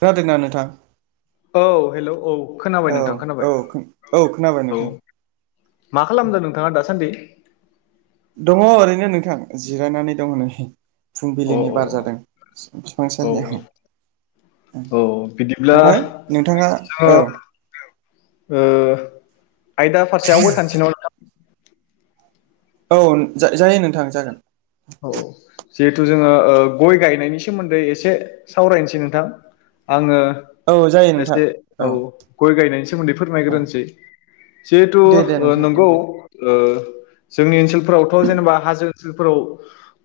खोनादोंना नोंथां? औ हेल' औ। खोनाबाय औ नोंथां औ खोनाबाय औ खोनाबाय औ-औ नोंथां औ मा खालामदों नोंथाङा दासान्दि? दङ' ओरैनो नोंथां जिरायनानै दङ' नै। फुंबिलिनि अ बार औ जादों फि-फिफां औ साहायाव। ओ औ बिदिब्ला ओमफ्राय नोंथांङा जोङो औ। ओ आयदा फारसे आवगायखानोसै नामा नोंथां? औ जा-जायो नोंथां जागोन। औ-औ जिहेथु जोङो ओ गय गायनायनि सोमोन्दै एसे सावरायनोसै नोंथां? आङो औ जायो नोंथां एसे औ गय गायनायनि सोमोन्दै औ फोरमायग्रोनोसै। जिहेथु दे दे ओ नोंथां नंगौ नोंथां ओ जोंनि ओनसोलफोरावथ' जेनेबा हाजो ओनसोलफोराव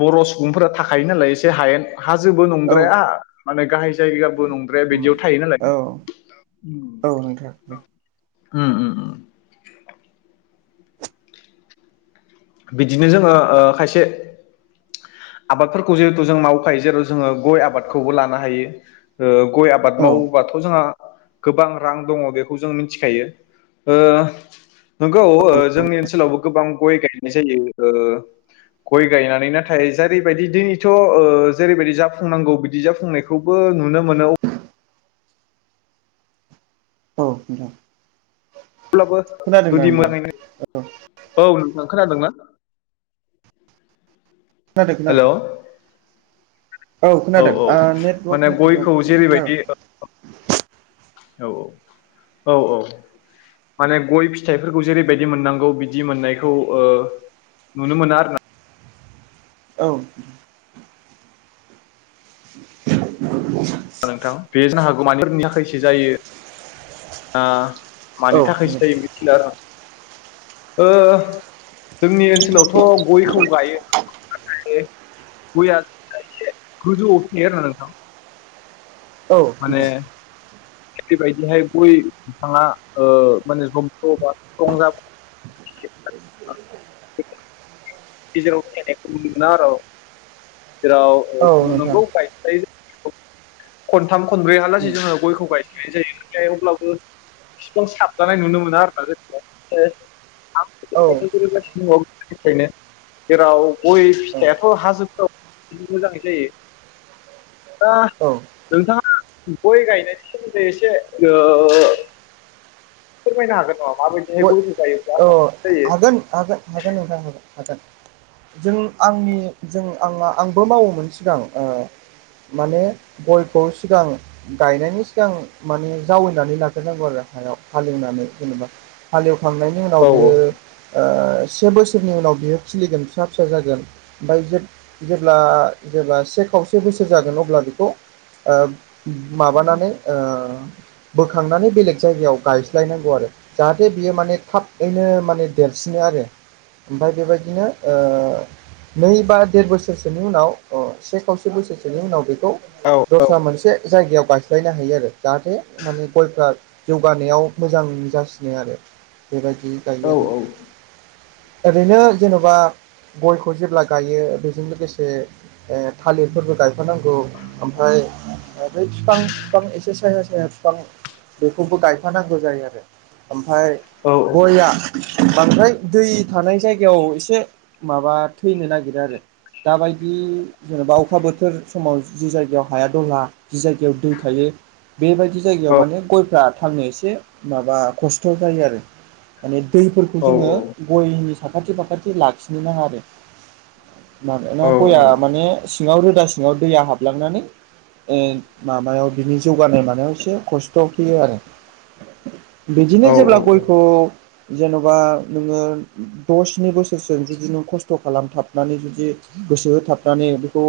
बर' सुबुंफोरा थाखायो नालाय एसे हायेन हाजोबो औ नंद्राया माने गाहाय जायगाबो नंद्राया बिदियाव थायो नालाय। औ औ नोंथां। ओ-ओ-ओ। बिदिनो जोङो ओ खायसे आबादफोरखौ जिहेथु जों मावखायो जेराव जोङो गय आबादखौबो लानो हायो ओ गय आबाद औ मावोबाथ' जोंहा गोबां रां दङ' बेखौ जों मिथिखायो ओ नंगौ ओ जोंनि ओनसोलावबो गोबां गय गायनाय जायो ओ गय गायनानै नाथाय जारैबायदि दिनैथ' ओ जेरैबायदि जाफुंनांगौ बिदि जाफुंनायखौबो नुनो मोनो औ। औ देे। अब्लाबो जुदि [unintelligible] औ नोंथां। खोनादोंना? खोनादों-खोनादों। औ-औ माने नेटवर्कनि प्रब्लेम गयखौ खोनादों जेरैबायदि औ-औ औ-औ। माने गय फिथाइफोरखौ जेरैबायदि मोननांगौ बिदि मोननायखौ ओ नुनो मोना आरो ना। औ। [inaudible] नोंथां बे जानो हागौ मानिफोरनि थाखायसो जायो ओ। औ मानि थाखायसो जायो मिथिला आरो आं ओ जोंनि ओनसोलावथ' गयखौ गायो। थायो गया एसे गोजौ आवसो थायो आरो नोंथां। औ न माने बेबायदिहाय गय बिफाङा ओ माने जबदबा स्थ्रं जाबाेयो। [unintelligible] गेजेराव थानायख नुनो मोनो आरो' जेराव औ नोंथां नंगौ बायायो। खनथाम खनब्रै हलासे जोङो गयखौ गाय जायो थाय अब्लाबो स्कल साबजानाय नुनो मोना आरो ना औ [unintelligible] [unintelligible] फ्रायनो। जेराव गय औ फिथाइाथ' हाजोफोराव मोजाङै जायो। दा औ नोंथाङा गय गायनायनि सोमोन्दै एसे ओ फोरमायनो हागोन नामा? माबायदिहाय गयखौ गायोब्ला ओ साबसिन जायो हागोनोन हागोन हागोन हागोन। जों आंनि जों आंना आंबो मावोमोन सिगां ओ माने गयखौ सिगां गायनायनि सिगां माने जावैनानै लाग्रोनांगौ आरो। सायाव हालिवनानै जेनेबा हालिवखांनायनि उनाव औ बियो ओ। से बोसोरनि उनाव बियो खिलिगोन फिसा फिसा जागोन ओमफ्राय जे- जेब्ला जेब्ला। से खावसे बोसोर जागोन अब्ला बेखौ ओ माबानानै ओ। बुरखांनानै बेलेग जायगायाव गायस्लायनांगौ आरो जाहाथे बियो माने थाबैनो माने देरसिनो आरो ओमफ्राय बेबायदिनो ओ नै बा देर बोसोरसोनि उनाव ओ से खावसे बोसोरसो नि उनाव बेखौ औ दस्रा मोनसे जायगायाव गायस्लायनो हायो आरो जाहाथे माने गयफ्रा जौगानायाव मोजां जासिनो आरो बेबायदि औ गायो आरो। ओरैनो जेन'बा गयखौ जेब्ला गायो बेजों लोगोसे ओ थालिरफोरबो गायफानांगौ ओमफ्राय बै बिफां बिफां एसे साया साया फिफां बेखौबो गायफानांगौ जायो आरो। ओमफाय गया बांद्राय दै थानाय जायगायाव एसे माबा थैनो नागि रो आरो दाबायदि जेनेबा अखा बोथोर समाव जि जायगायाव हाया दलहा जि जायगायाव दै थायो बेबायदि जायगायाव माने गयफ्रा थांनो एसे माबा खस्थ' जायो आरो। माने दैफोरखौ जोङो गयनि फाखाथि फाखाथि लाखिनो नाङा आरो। मोनोना गया माने सिङाव रोदा सिङाव दैया हाबलांनानै ओ माबायाव बिनि जौगानाय मानायाव एसे खस्थ' फैयो आरो। बिदिनो जेब्ला गयखौ जेन'बा नोङो द स्नि बोसोरसजों जुदि नों खस्थ' खालामथाबनानै जुदि गोसो होथाबनानै बेखौ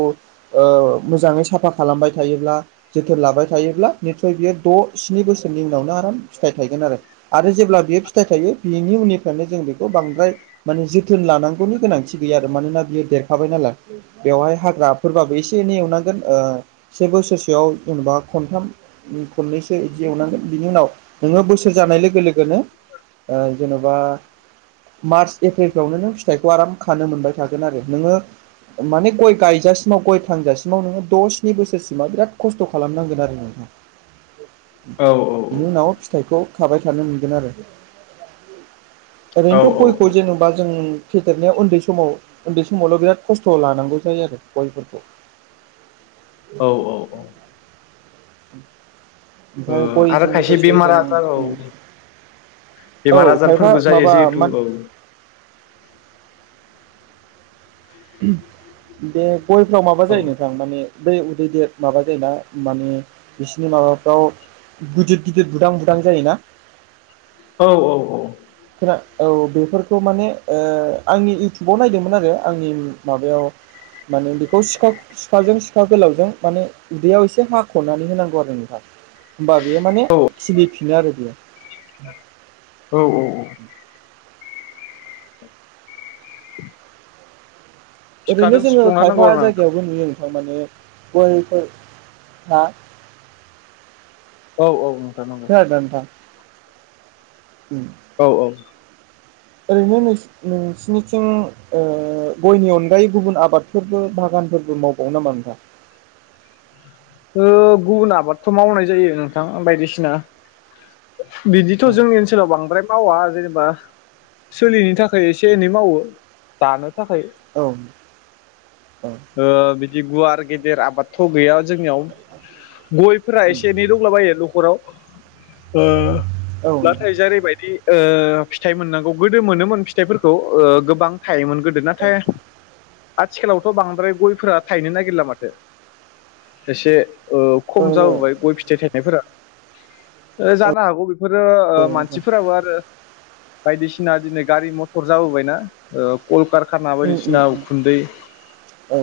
ओ मोजाङै साफा खालामबाय थायोब्ला जोथोन लाबाय थायो ब्ला नितसय बियो द' स्नि बोसोरनि उनावनो आराम फिथाइ थायगोन आरो आरो जेब्ला बेयो फिथाइ थायो बेनि उननिफ्रायनो जों बेखौ बांद्राय माने जोथोन लानां खुनु गोनांथि गैया आरो मानोना बियो देरखाबाय नालाय बेवहाय हाग्राफोरबाबो एसे एनै एवनांगोन ओ से बोसोरसेयाव जेन'बा खनथाम खननैसो बिदि एवनांगोन बिनि उनाव नोङो बोसोर जानाय लोगो लोगोनो ओ जेन'बा मार्च एप्रिलफ्रावनो नों फिथाइखौ आराम खानो मोनबाय। थागोन आरो नोङो माने गय गायजासिमाव गय थांजासिमाव नो द' स्नि बोसोर मा बिराद खस्थ' खालामनांगोन आरो। बिनि उनाव फिथाइखौ खाबाय थानो मोनगोन आरो। [inaudible] औ ओरैनोथ' गयखौ जेनेबा जों फेदेरनायाव उन्दै समाव उन्दै समावल' बिराद खस्थ' लानांगौ जायो आरो गयफोरखौ। [inaudible] औ ओ ओ ओमफ्राय आरो गयजों खायसे लोगोसे बेमार जों आजार औ औ बेमार खायफा आजारफोरबो जायो माबा मा जिहेथु औ दे गयफ्राव माबा औ जायो नोंथां माने बै उदै देेर माबा जायोना माने बिसिनि माबाफ्राव गिदिर गिदिर बुदां बुदां जायोना। औ औ औ खोना औ बेफोरखौ माने आंनि इउटुबाव नायदोंमोन आरो आंनि माबायाव माने बेखौ सिखा सिखाजों सिखा गोलावजों माने उदैयाव एसे हाख'नानै होनांगौ आरो नोंथां होमबा बेयो माने खिलिफिनो आरो बेयो। औ औ ओरैनो थिखादों जोङो सुफ्लंना नांगौ खायफा आरो ना जायगायावबो नुयो। माने गयफोर हा औ औ नोंथां नंगौ। खोनादोंना नोंथां? उम औ औ ओरैनो नोंसिनिथिं गयनि अनगायै गुबुन आबादफोरबो बाहागो। बागानफोरबो मावबावनो नामा नोंथां? गुबुन आबादथ' मावनाय जायो नोंथां बायदिसिना बिदिथ' औ जोंनि ओनसोलाव बांद्राय मावा जेनेबा सोलिनि थाखाय एसे एनै मावो दानो। औ औ बिदि गुवार गेदेर आबादथ' गैया। जोंनियाव गयफोरा एसे एनै दंलाबायो न'खराव। नोंथां नाथाय जेरैबायदि फिथाइ मोननांगौ गोदो मोनोमोन फिथाइफोरखौ गोबां थायोमोन गोदो नाथाय आथिखालावथ' बांद्राय गयफोरा थायनो नागिरला माथो एसे औ खम जाबोबाय गय फिथाइ थायनायफोरा जानो हागौ। बेफोरो औ नोंथां मानसिफोराबो आरो बायदिसिना दिनै गारि मथर जाबोबायना कलकार खारना उम उम बायदिसिना उम उखुन्दै औ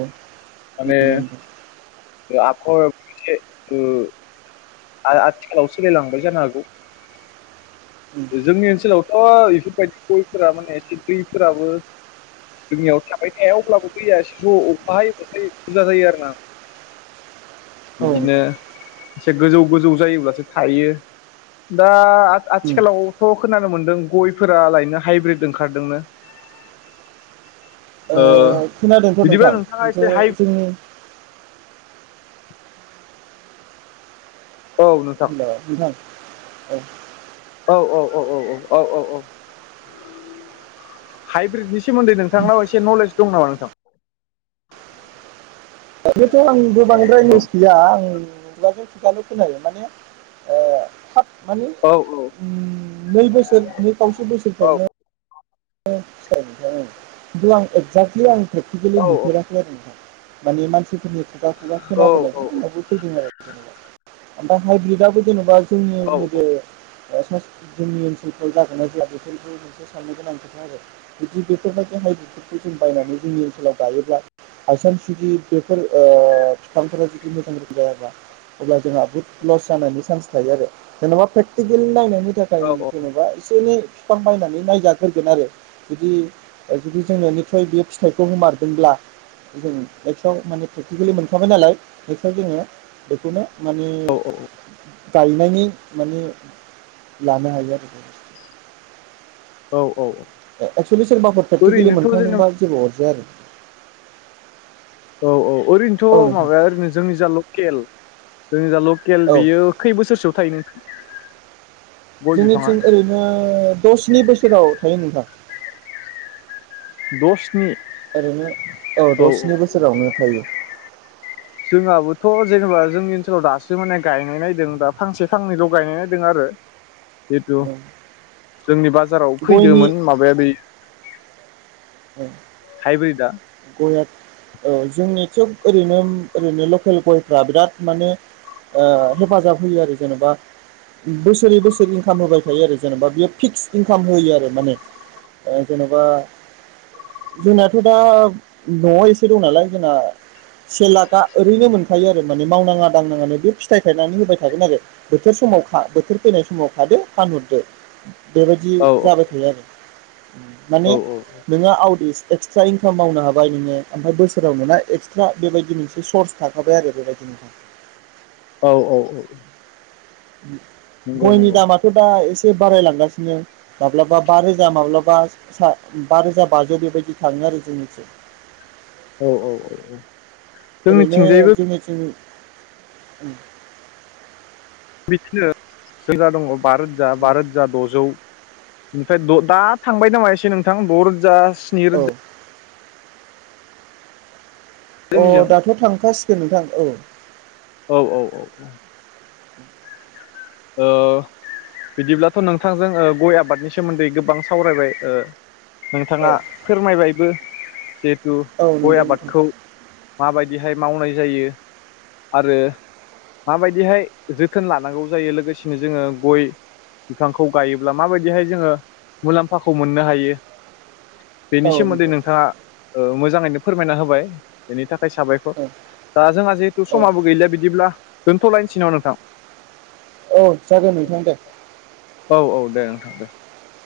माने नंगौ नोंथां आबहावा बिदि ओ आथिखालाव सोलिलांबाय जानो हागौ उम जोंनि ओनसोलाव थ' इफोरबायदि गयफोरा माने एसे दैफोराबो जोंनियाव थाबाय थाया अब्लाबो दैया ज'अखा हायो बाथाय बुजा जायो आरोना। [inaudible] औ बिदिनो नोंथां एसे गोजौ गोजौ जायोब्लासो थायो दा। दा उम खाथिखालावथ' खोनानो मोनदों गयफोरालायनो हाइब्रिद ओंखारदोंनो। ओ खोनादोंथ' बिदिबा नोंथां नोंथाङा खिन्थु एसे हाइ जोंनि औ नोंथां औ। औ औ हाइब्रिदनि सोमोन्दै नोंथांनाव एसे नलेज दं नामा नोंथां? बेथ' आं गोबांद्राय औ नलेस गैया आं खुगाजों खुगाल' खोनायो माने। माने औ नै बोसोर नै खावसे औ बोसोरफ्रावनो फिथाइ नोंथां ओं खिन्थु आं एक्जेक्टलि आं प्रेकटिकेलि औ नुफेराखै आरो नोंथां माने मानसि। फोरनि खुगा खुगा औ खोनाबोनायजों उनावबो फैदों आरो जेनेबा ओमफ्राय हाइब्रिदाबो जेनेबा। औ [unintelligible] जोंनि ओनसोलफ्राव जागोन ना जाया बेफोरबो मोनसे साननो गोनां खोथा आरो बिदि बेफोरबायदि। बेहाय बेफोरखौ जों बायनानै जोंनि ओनसोलाव गायोब्ला। बायसान्स जुदि बेफोर ओ बिफांफ्रा मोजां जायाबा अब्ला जोंहा बहुथ लस जानायनि चान्स थायो आरो जेनेबा प्रेकटिकेल नायनो नि थाखाय जेन'बा एसे एनै बिफां बायनानै नायजाग्रोगोन आरो बिदि जुदि जों बिनिफ्राय बे फिथाइखौ हमारदोंब्ला जों नेक्स्टआव माने प्रेकटिकेलि मोनखाबाय नालाय नेक्स्टआव जोङो बेखौनो मानि औ गायनायनि माने लानो हायो आरोखि औ औ औ एक्सुलि सोरबाफोर प्रेकटिकेलि जोंना मोनखांदोंबा जेबो अरजाया आरो औ औ औ ओरैनोथ' नोंथां माबाया ओरैनो जोंनि जा लकेल जोंनि जा ल केल औ बेयो खै बोसोरसोआव थायोनो जोंनिथिं ओरैनो द' स्नि बोसोराव थायो नोंथां। द' स्नि ओरैनो औ द' स्नि बोसोरावनो थायो। जोंहाबोथ' जेनेबा जोंनि ओनसोलाव दासो माने गायनाय नायदों दा फांसे फांनैल' गायनाय नायदों आरो जेथु जोंनि बाजाराव गयनि फैदोमोन माबाया बेै [inaudible] [unintelligible] गया औ जोंनि खोब ओरैनो ओरैनो लकेल गयफ्रा बिराद माने ओ हेफाजाब होयो आरो जेनेबा बोसोरै बोसोरै इनकाम होबाय थायो आरो जेनेबा बियो फिक्स इनकाम होयो आरो माने ओ जेन'बा जोंनाथ' दा न'आव एसे दं नालाय जोंना से लाखआ ओरैनो मोनखायो आरो माने मावनाङा दांनाङानो बे फिथाइ थायनानै होबाय थागोन आरो बोथोर समावखा बोथोर फैनाय समाव खादो फानहरदो। बेबायदि औ जाबाय थायो आरो माने औ नोङो [unintelligible] एक्सट्रा इनकाम मावनो हाबाय नोङो ओमफ्राय बोसोराव नोंना एक्सट्रा बेबायदि मोनसे सर्स थाखाबाय आरो बेबायदि नोंहा। औ औ औ नंगौ गयनि नंगौ दामाथ' दा एसे बारायलांगासिनो माब्लाबा बा रोजा माब्लाबा सा बा रोजा बाजौ बेबायदि थाङो। आरो जिनोसै औ औ औ औ ओरैनो जोंनिथिंजायबो जोंनिथिं बिथगनो जोंना दङ बा रोजा बा रोजा द'जौ ओमफ्राय दा थांबाय नामा एसे नोंथां द' रोजा स्नि औ रोजा अ जोंनिजों दाथ' थांखासिगोन नोंथां औ औ औ औ ओ बिदिब्लाथ' नोंथांजों ओ गय आबादनि सोमोनदै गोबां सावरायबाय ओ औ नोंथाङा फोरमायबायबो जिहेथु औ गय नंगौ नोंथां आबादखौ माबायदि बेहाय मावनाय जायो आरो माबायदिहाय जोथोन लानांगौ जायो लोगोसेनो जोङो गय बिफांखौ गायोब्ला माबायदिहाय जोङो मुलामफाखौ मोननो हायो बेनि औ सोमोनदै नंगौ नोंथाङा ओ मोजाङैनो फोरमायना होबाय बेनि था खाय साबायखर औ दा जोंहा जिहेथु औ समाबो गैलिया बिदिब्ला दोनथ'लायनसै नामा नोंथां? औ जागोन नोंथां दे। औ [unintelligible]